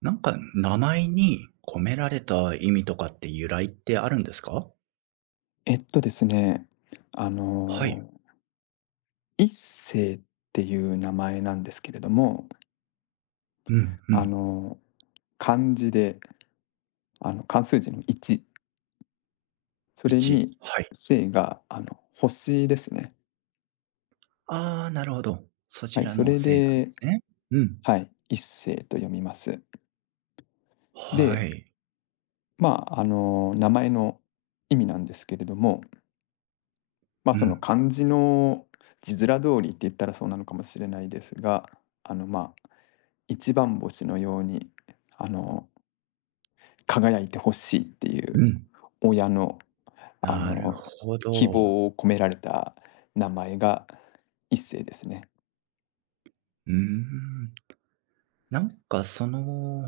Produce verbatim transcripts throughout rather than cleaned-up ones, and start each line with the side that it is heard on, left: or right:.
right: なんか、名前に込められた意味とかって由来ってあるんですか？
left: えっとですね、あ
right: はい。
left: の、一世っていう名前なんですけれども、
right: うんう
left: あ
right: ん。
left: の、漢字で、あの、漢数字のいち、それ
right: いち、
left: に
right: はい。
left: 星が、あの、星ですね。
right: ああ、なるほど。そ
left: は
right: ち
left: い、
right: ら
left: そ
right: の
left: れ
right: せいなんで
left: で、
right: すね。うん。
left: はい、一星と読みます。
right: は
left: で、
right: い。
left: まあ、あの、名前の意味なんですけれども、まあ、
right: う
left: その
right: ん、
left: 漢字の字面通りって言ったらそうなのかもしれないですが、あの、まあ、一番星のように、あの、輝いてほしいっていう
right: うん。
left: 親のあ
right: なる
left: の
right: ほ
left: 希
right: ど。
left: 望を込められた名前が一世ですね。
right: うーん。なんか、その、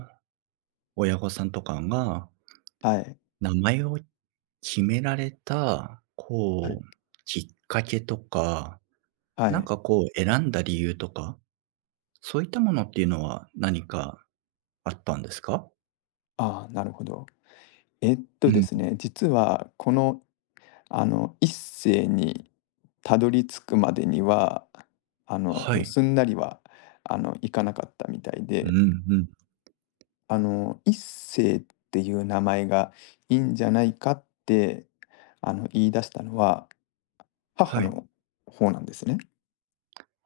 right: 親御さんとかが
left: はい。
right: 名前を決められた、
left: はい。
right: こう、きっかけとか、
left: は
right: なん
left: い。
right: かこう選んだ理由とか、そういったものっていうのは何かあったんですか？
left: ああ、なるほど。えっと
right: う
left: で
right: ん。
left: すね、実はこの、あの、一世にたどり着くまでには、あの、
right: はい。
left: すんなりは、あの、いかなかったみたい
right: う
left: で。
right: んうん。
left: あの、一世っていう名前がいいんじゃないかって、あの、言い出したのは、母
right: はい。
left: の方なんですね。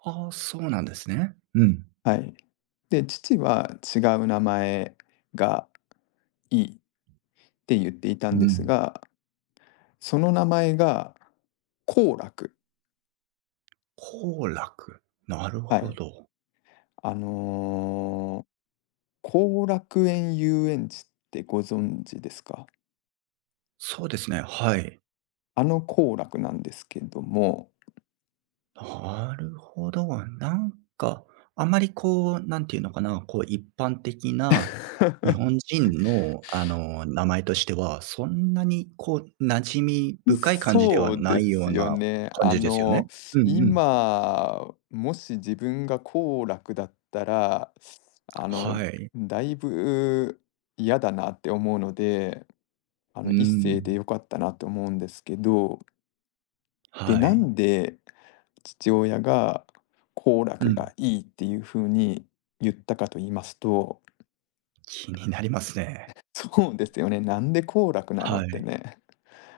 right: ああ、そうなんですね。うん。
left: はい。で、父は違う名前がいいって言っていた
right: う
left: んです
right: ん。
left: が、その名前が幸楽。
right: 幸楽、なる
left: は
right: ほ
left: い。
right: ど。
left: あのー後楽園遊園地ってご存知ですか？
right: そうですね、はい。
left: あの幸楽なんですけども。
right: なるほど。なんか、あまりこう、なんていうのかな、こう一般的 な日本人の、あの、名前としては、そんなにこう馴染み深い感じでは
left: そうで
right: ないよ
left: す
right: う
left: よ
right: な
left: ね。
right: 感
left: あ
right: じですよ
left: の、
right: ね？うんうん。
left: 今、もし自分が好楽だったら、あの、
right: はい。
left: だいぶ嫌だなって思うので、あ
right: う
left: の、一世で
right: ん。
left: よかったなと思うんですけど、で、
right: は
left: な
right: い。
left: んで父親が好
right: う
left: 楽
right: ん。
left: がいいっていうふうに言ったかと言いますと、
right: 気になりますね。
left: そうですよね。なんで好楽なのっ
right: は
left: て
right: い。
left: ね。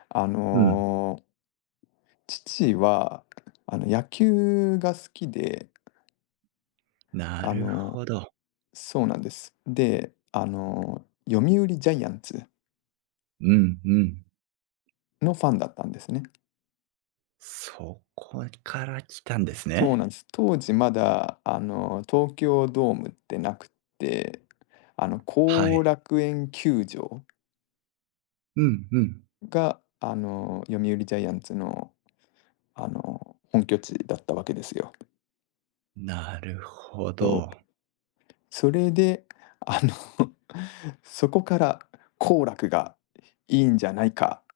left: あ
right: うん。
left: の父は、あの、野球が好きで、
right: な
left: あ
right: る
left: の、
right: ほど。
left: そうなんです。で、あの、読売ジャイアンツ
right: うんうん。
left: のファンだったんですね。
right: そこから来たんです
left: そうなん
right: ね。
left: です。当時まだ、あの、東京ドームってなくって、あの、
right: は
left: 後
right: い。
left: 楽園球場
right: うんうん。
left: が、あの、読売ジャイアンツの、あの、本拠地だったわけですよ。
right: なるほ
left: そ
right: ど。
left: う。それで、あの そこから後楽がいいんじゃないかっ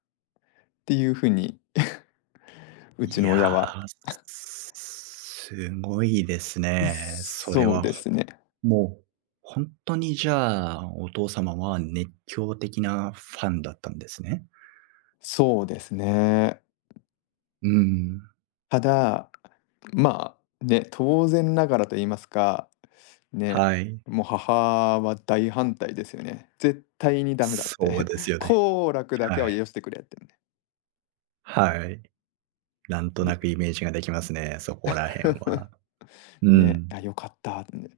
left: ていう風に うち
right: い
left: の親
right: や、
left: は、
right: ーすごいですね。それ
left: そう
right: は、
left: で
right: ほ
left: すね。
right: もう。本当にじゃあ、お父様は熱狂的なファンだったんですね。
left: そうですね。
right: うん。
left: ただ、まあ、ね、当然ながらと言いますか、ね、
right: はい。
left: もう母は大反対ですよね。絶対にダメだっ
right: そう
left: て。
right: で すよね。
left: 「幸楽だけ
right: は
left: は
right: い。
left: 許してくれ」ってね。
right: はい。なんと
left: で
right: なくイメージができますね、そこら辺は。う
left: ね、
right: ん。
left: 「あ、よかった」ってね。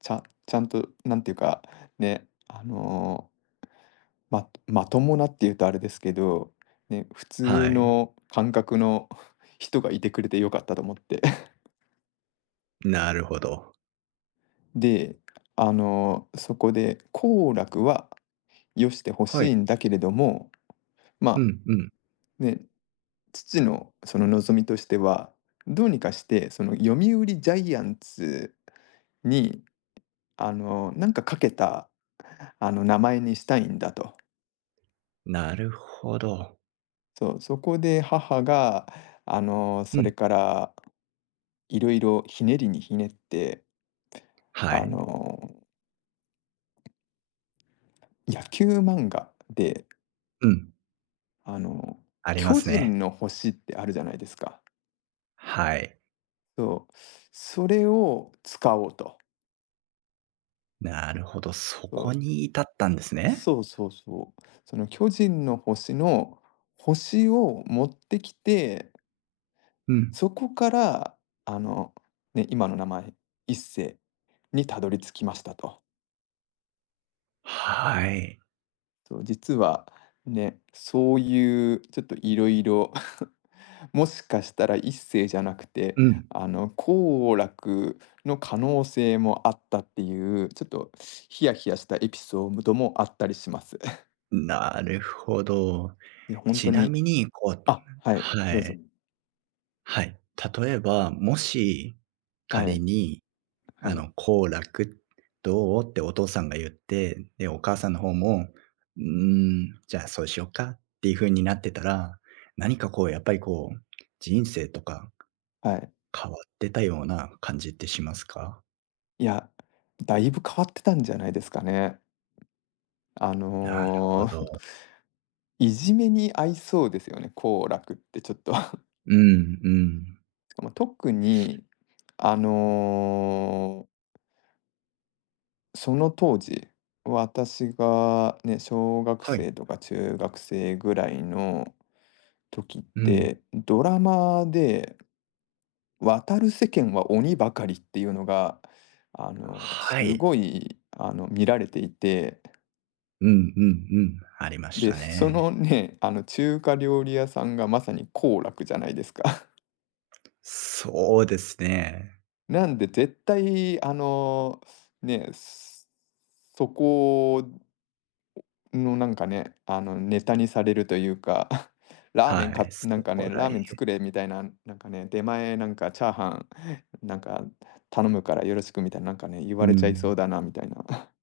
left: ちゃちゃんと、なんていうか、ね、あのままともなっていうとあれですけど、ね、普通
right: はい。
left: の感覚の 人がいてくれてよかったと思って。
right: なるほど。
left: で、あの、そこで、好楽はよしてほ
right: は
left: し
right: い。
left: いんだけれども、
right: う
left: ま
right: ん
left: あ
right: うん。
left: ね、父のその望みとしては、どうにかして、その読売ジャイアンツに、あの、なんかかけた、あの、名前にしたいんだと。
right: なるほど。
left: そう、そこで母が、あの、
right: う
left: それ
right: ん。
left: から、いろいろひねりにひねって、
right: は
left: あ
right: い。
left: の、野球漫画で、
right: うん。
left: あの、
right: ありま
left: 巨
right: す
left: 人
right: ね。
left: の星ってあるじゃないですか。
right: はい。
left: そう。それを使おうと。
right: なるほど、そ
left: そ
right: こに至ったんです
left: う。
right: ね。
left: そうそうそう。その巨人の星の星を持ってきて、
right: うん。
left: そこから、あの、ね、今の名前、一世にたどり着きましたと。
right: はい。
left: そう、実はね、そういうちょっといろいろ もしかしたら一星じゃなくて、
right: うん。
left: あの、好楽の可能性もあったっていう、ちょっとヒヤヒヤしたエピソードもあったりします。
right: なるほど。
left: いや、
right: ちな
left: に
right: みに、こう
left: あ、はい、
right: は
left: どうぞ。
right: い。はい。例えば、もし、
left: は
right: 仮
left: い、
right: に
left: は
right: あ
left: い、
right: の、「好楽、どう？」ってお父さんが言って、で、お母さんの方も、「うーん、じゃあ、そうしよっか」っていう風になってたら、何かこう、やっぱりこう、人生とか
left: はい。
right: 変わってたような感じってしますか？
left: いや、だいぶ変わってたんじゃないですかね。あ
right: なるほ
left: の、
right: ど。
left: いじめに合いそうですよね、好楽ってちょっと。
right: うんうん。
left: まあ、特に、あの、その当時、私がね、小学
right: はい。
left: 生とか中学生ぐらいの時っ
right: うん。
left: て、ドラマで「渡る世間は鬼ばかり」っていうのが、あの、す
right: はい。
left: ごい、あの、見られていて、
right: うんうんうん。ありまし
left: で、
right: た
left: そ
right: ね。
left: のね、あの、中華料理屋さんがまさに幸楽じゃないですか。
right: そうですね。
left: なんで絶対、あの、ね、そそこの、なんかね、あの、ネタにされるというか ラーメ
right: は
left: ン
right: い、
left: か
right: そ
left: なんかね、
right: こ
left: ラ
right: ら
left: ー
right: へん
left: メン作れみたいな、なんかね、出前なんかチャーハン、なんか頼むからよろしくみたいな、なんかね、言
right: う
left: われちゃいそ
right: ん。
left: うだなみたいな。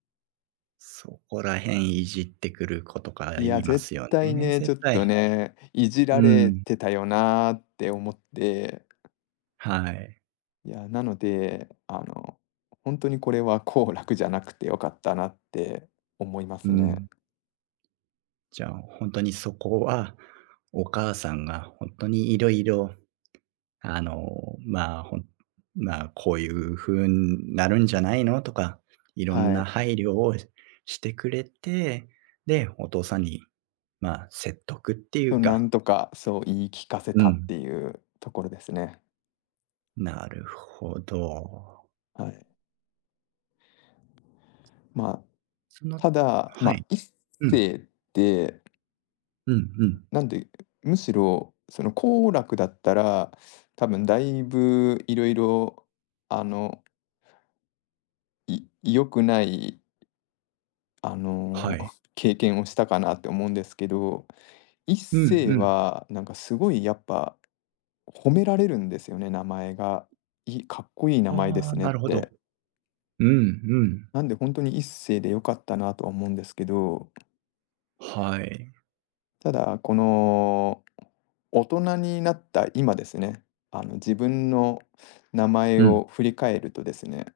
right: そこら辺いじってくる子とか
left: い
right: 言
left: や、
right: いま
left: 絶
right: すよ
left: 対
right: ね、
left: ね、ち
right: 絶
left: ょっと
right: 対。
left: ね、いじら
right: う
left: れ
right: ん。
left: てたよなーって思って、
right: はい。
left: いや、なので、あの、本当にこれは幸楽じゃなくて良かったなって思いま
right: う
left: すね。
right: ん。じゃあ、ほんとにそこは、お母さんがほんとに色々、あの、まあ、ほんまあ、こういう風んなるんじゃないのとか、いろん
left: は
right: な
left: い。
right: 配慮をしてくれて、で、お父さんに、まあ、説得ってい
left: そう
right: う
left: な
right: か
left: んとかそう言い聞かせ
right: う
left: たって
right: ん、
left: いうところですね。
right: なるほど。
left: はい。まあ、
right: その
left: ただ、ま
right: は
left: あ、
right: い。
left: 一
right: うん。
left: 世って、
right: うんうん。
left: なんで、むしろその幸楽だったら、多分だいぶいろいろあの、い良くない、あ
right: は
left: の、
right: い。
left: 経験をしたかなって思うんですけど、一
right: うんう
left: 世
right: ん。
left: はなんかすごいやっぱ褒められるんですよね、名前が。いいかっこいい名前で
right: ああ、
left: すねっ
right: なるほど。
left: て。
right: うんうん。
left: なんで本当に一世で良かったなとは思うんですけど、
right: はい。
left: ただ、この、大人になった今ですね、あの、自分の名前
right: うん。
left: を振り返るとですね、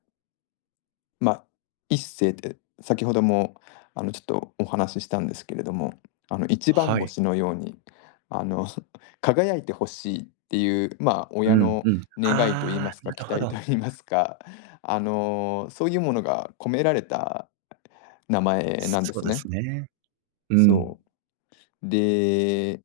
left: まあ、一世って先ほども、あの、ちょっとお話ししたんですけれども、あの、一番
right: はい。
left: 星のように、あの 輝いてほしいっていう、まあ、
right: う
left: 親
right: ん
left: の
right: うん。
left: 願いと言い
right: あ
left: ます
right: あ、
left: か、
right: な
left: 期
right: るほ
left: 待と
right: ど。
left: 言いますか、あの、そういうものが込められた名前なんで
right: そう
left: す
right: で
left: ね。
right: すね。うん。
left: そう。で、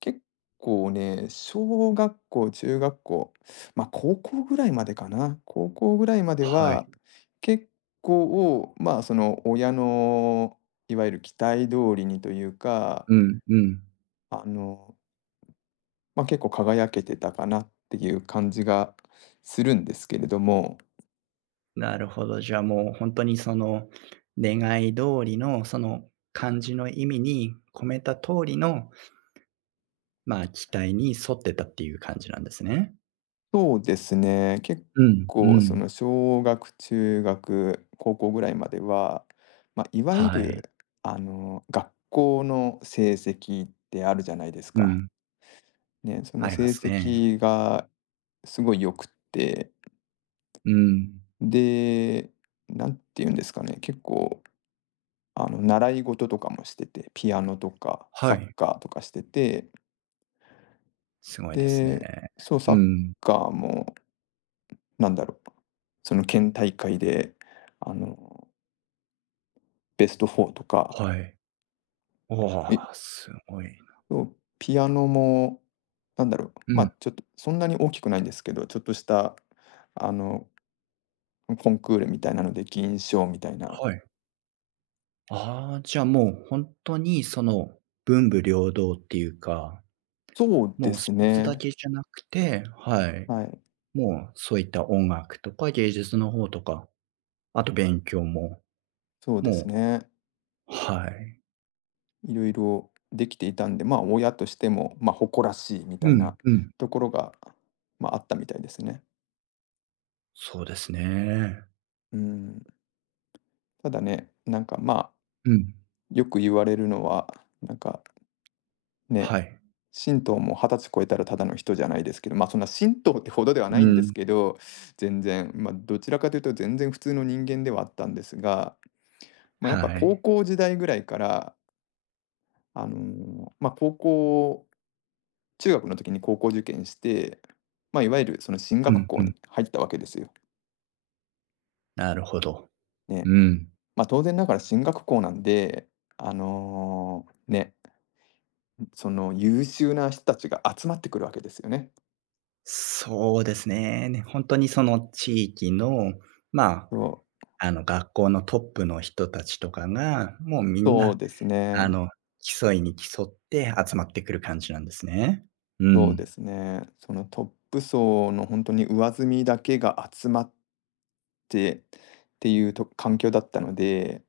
left: 結構ね、小学校、中学校、ま、あ高校ぐらいまでかな。高校ぐらいまで
right: は
left: は、
right: い。
left: 結構、ま、あその、親のいわゆる期待通りにというか、
right: うんうん。
left: あの、ま、あ結構輝けてたかなっていう感じがするんですけれども。
right: なるほど。じゃあ、もう本当にその、願い通りの、その漢字の意味に込めた通りの、まあ、期待に沿ってたっていう感じなんですね。
left: そうですね。結
right: うんう
left: 構そ
right: ん。
left: の小学、中学、高校ぐらいまでは、まあ、いわゆ
right: はい。
left: るあの、学校の成績ってあるじゃないです
right: う
left: か。
right: ん。
left: ね、そ
right: あ
left: の
right: りま
left: 成
right: すね。
left: 績がすごい良くって、
right: うん。
left: で、なんて言うんですかね、結構あの、習い事とかもしてて、ピアノとかサ
right: は
left: ッ
right: い。
left: カーとかしてて、
right: すごいです
left: で、
right: ね。
left: そう、サ
right: う
left: ッ
right: ん。
left: カーもなんだろう、その県大会であのベストフォーとか、
right: はい。
left: えっと。
right: わあ、すごい。
left: ピアノも、なんだろう、
right: うん、
left: ま、ちょっとそんなに大きくないんですけど、ちょっとした、あの、コンクールみたいなので銀賞みたいな。
right: はい。ああ、じゃあもう本当にその、文武両道っていうか、
left: そうで
right: もうス
left: す
right: ポーツだ
left: ね。
right: けじゃなくてはい、
left: はい、
right: もうそういった音楽とか芸術の方とか、あと勉強も、
left: そうです
right: も
left: ね。
right: うはい。
left: いろいろできていたんで、ま、親としても、ま、誇らしいみた
right: う
left: い
right: ん
left: な
right: うん。
left: ところが、ま、ああったみたいですね。
right: そうですね。
left: うん。ただね、なんか、まあ、
right: うん。
left: よく言われるのは、なんかね、
right: はい。
left: 神道もはたち超えたらただの人じゃないですけど、まあ、そんな神道ってほどでは
right: う
left: ないんです
right: ん。
left: けど、全然、ま、どちらかというと全然普通の人間ではあったんですが、ま、や
right: は
left: っぱ高
right: い。
left: 校時代ぐらいから、あの、ま、高校中学の時に高校受験して、ま、いわゆるその進
right: う
left: 学
right: ん
left: 校
right: うん。
left: に入ったわけですよ。
right: なるほど。
left: ね。
right: うん。
left: ま、当然ながら進学校なんで、あの、ね、その優秀な人たちが集まってくるわけですよね。
right: そうですね。ね、当にその地域の、ま
left: そう、
right: あ、あの、学校のトップの人たちとかが、もうみん
left: そう
right: な、
left: です
right: あ
left: ね。
right: の、競いに競って集まってくる感じなんですね。う
left: そう
right: ん。
left: ですね。そのトップ層の本当に上積みだけが集まってっていうと環境だったので、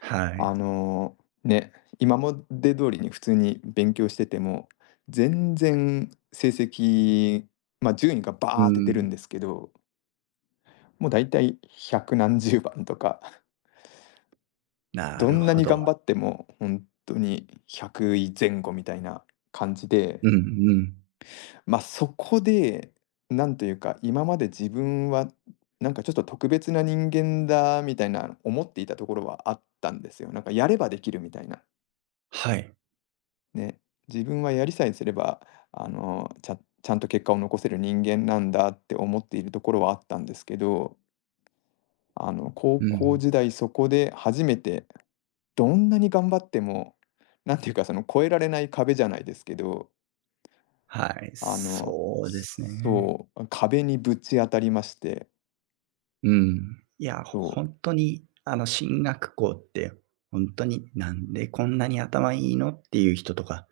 right: はい。
left: あの、ね、今まで通りに普通に勉強してても、全然成績、ま、あ順位が
right: う
left: バーって出る
right: ん。
left: んですけど、もう大体百何十番とか、
right: な
left: ど
right: る
left: んな
right: ほ
left: に
right: ど。
left: 頑張っても本当に百位前後みたいな感じで、
right: うんうん。
left: ま、あそこで、なんというか、今まで自分は、なんかちょっと特別な人間だみたいな思っていたところはあったんですよ。なんかやればできるみたいな。
right: はい。
left: ね。自分はやりさえすれば、あの、ちゃちゃんと結果を残せる人間なんだって思っているところはあったんですけど、あの、高
right: う
left: 校
right: ん。
left: 時代そこで初めて、どんなに頑張っても、なんていうか、その越えられない壁じゃないですけど、
right: はい、
left: あの、
right: そうですね。
left: そう、壁にぶち当たりまして。
right: うん。いや、
left: そ
right: 本当に、あの、進学校って、本当に「なんでこんなに頭いいの？」っていう人とか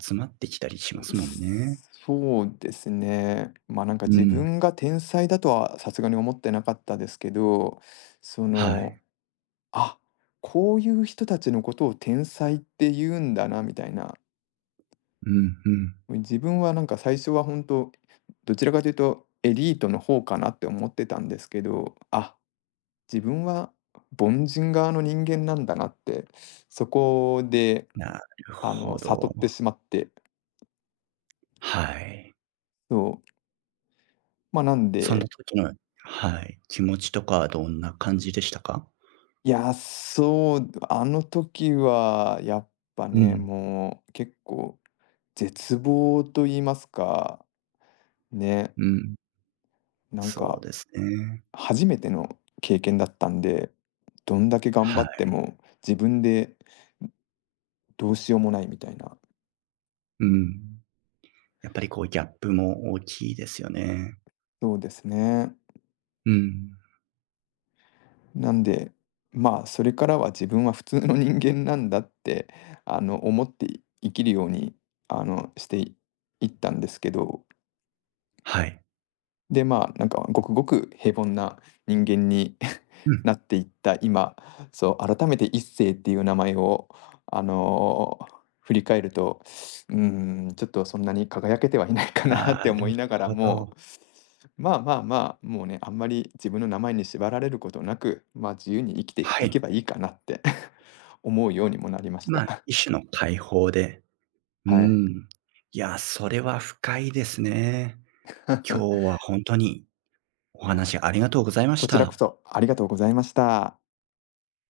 right: 集まってきたりしま
left: う、
right: すもんね。
left: そうですね。まあ、なんか
right: う
left: 自
right: ん。
left: 分が天才だとはさすがに思ってなかったですけど、そ
right: は
left: の、
right: い。
left: あ、こういう人たちのことを天才って言うんだなみたいな。
right: うんうん。
left: 自分はなんか最初は本当、どちらかというとエリートの方かなって思ってたんですけど、あ、自分は凡人側の人間なんだなって、そこで、
right: なる
left: あの、
right: ほ
left: 悟って
right: ど。
left: しまって、
right: はい。
left: そう。まあ、なん
right: そ
left: で、
right: の時のはい、気持ちとかはどんな感じでしたか？
left: いや、そう、あの時はやっぱ
right: う
left: ね、
right: ん、
left: もう結構絶望と言いますか、ね、
right: うん。
left: なん
right: そう
left: か
right: ですね。
left: 初めての経験だったんで、どんだけ頑
right: は
left: 張っ
right: い。
left: ても自分でどうしようもないみたいな。
right: うん。やっぱりこうギャップも大きいですよね。
left: そうですね。
right: うん。
left: なんで、まあ、それからは自分は普通の人間なんだって、あの、思って生きるように、あの、していったんですけど、
right: はい。
left: で、まあ、なんかごくごく平凡な人間に
right: うん。
left: なっていった今、そう、改めて一世っていう名前を、あのー振り返ると、うーん、ちょっとそんなに輝けてはいないかな
right: な
left: って思
right: る
left: いながら
right: ほ
left: も、
right: ど。
left: まあまあまあ、もうね、あんまり自分の名前に縛られることなく、まあ自由に生きて
right: は
left: い
right: い。
left: けばいいかなって 思うようにもなりまし
right: まあ、
left: た。
right: 一種の解放で、うー
left: はい。
right: ん。いや、それは深いですね。今日は 本当に
left: い
right: お
left: やー、
right: 話ありがとうございまし
left: こちらこ
right: た。
left: そありがとうございました。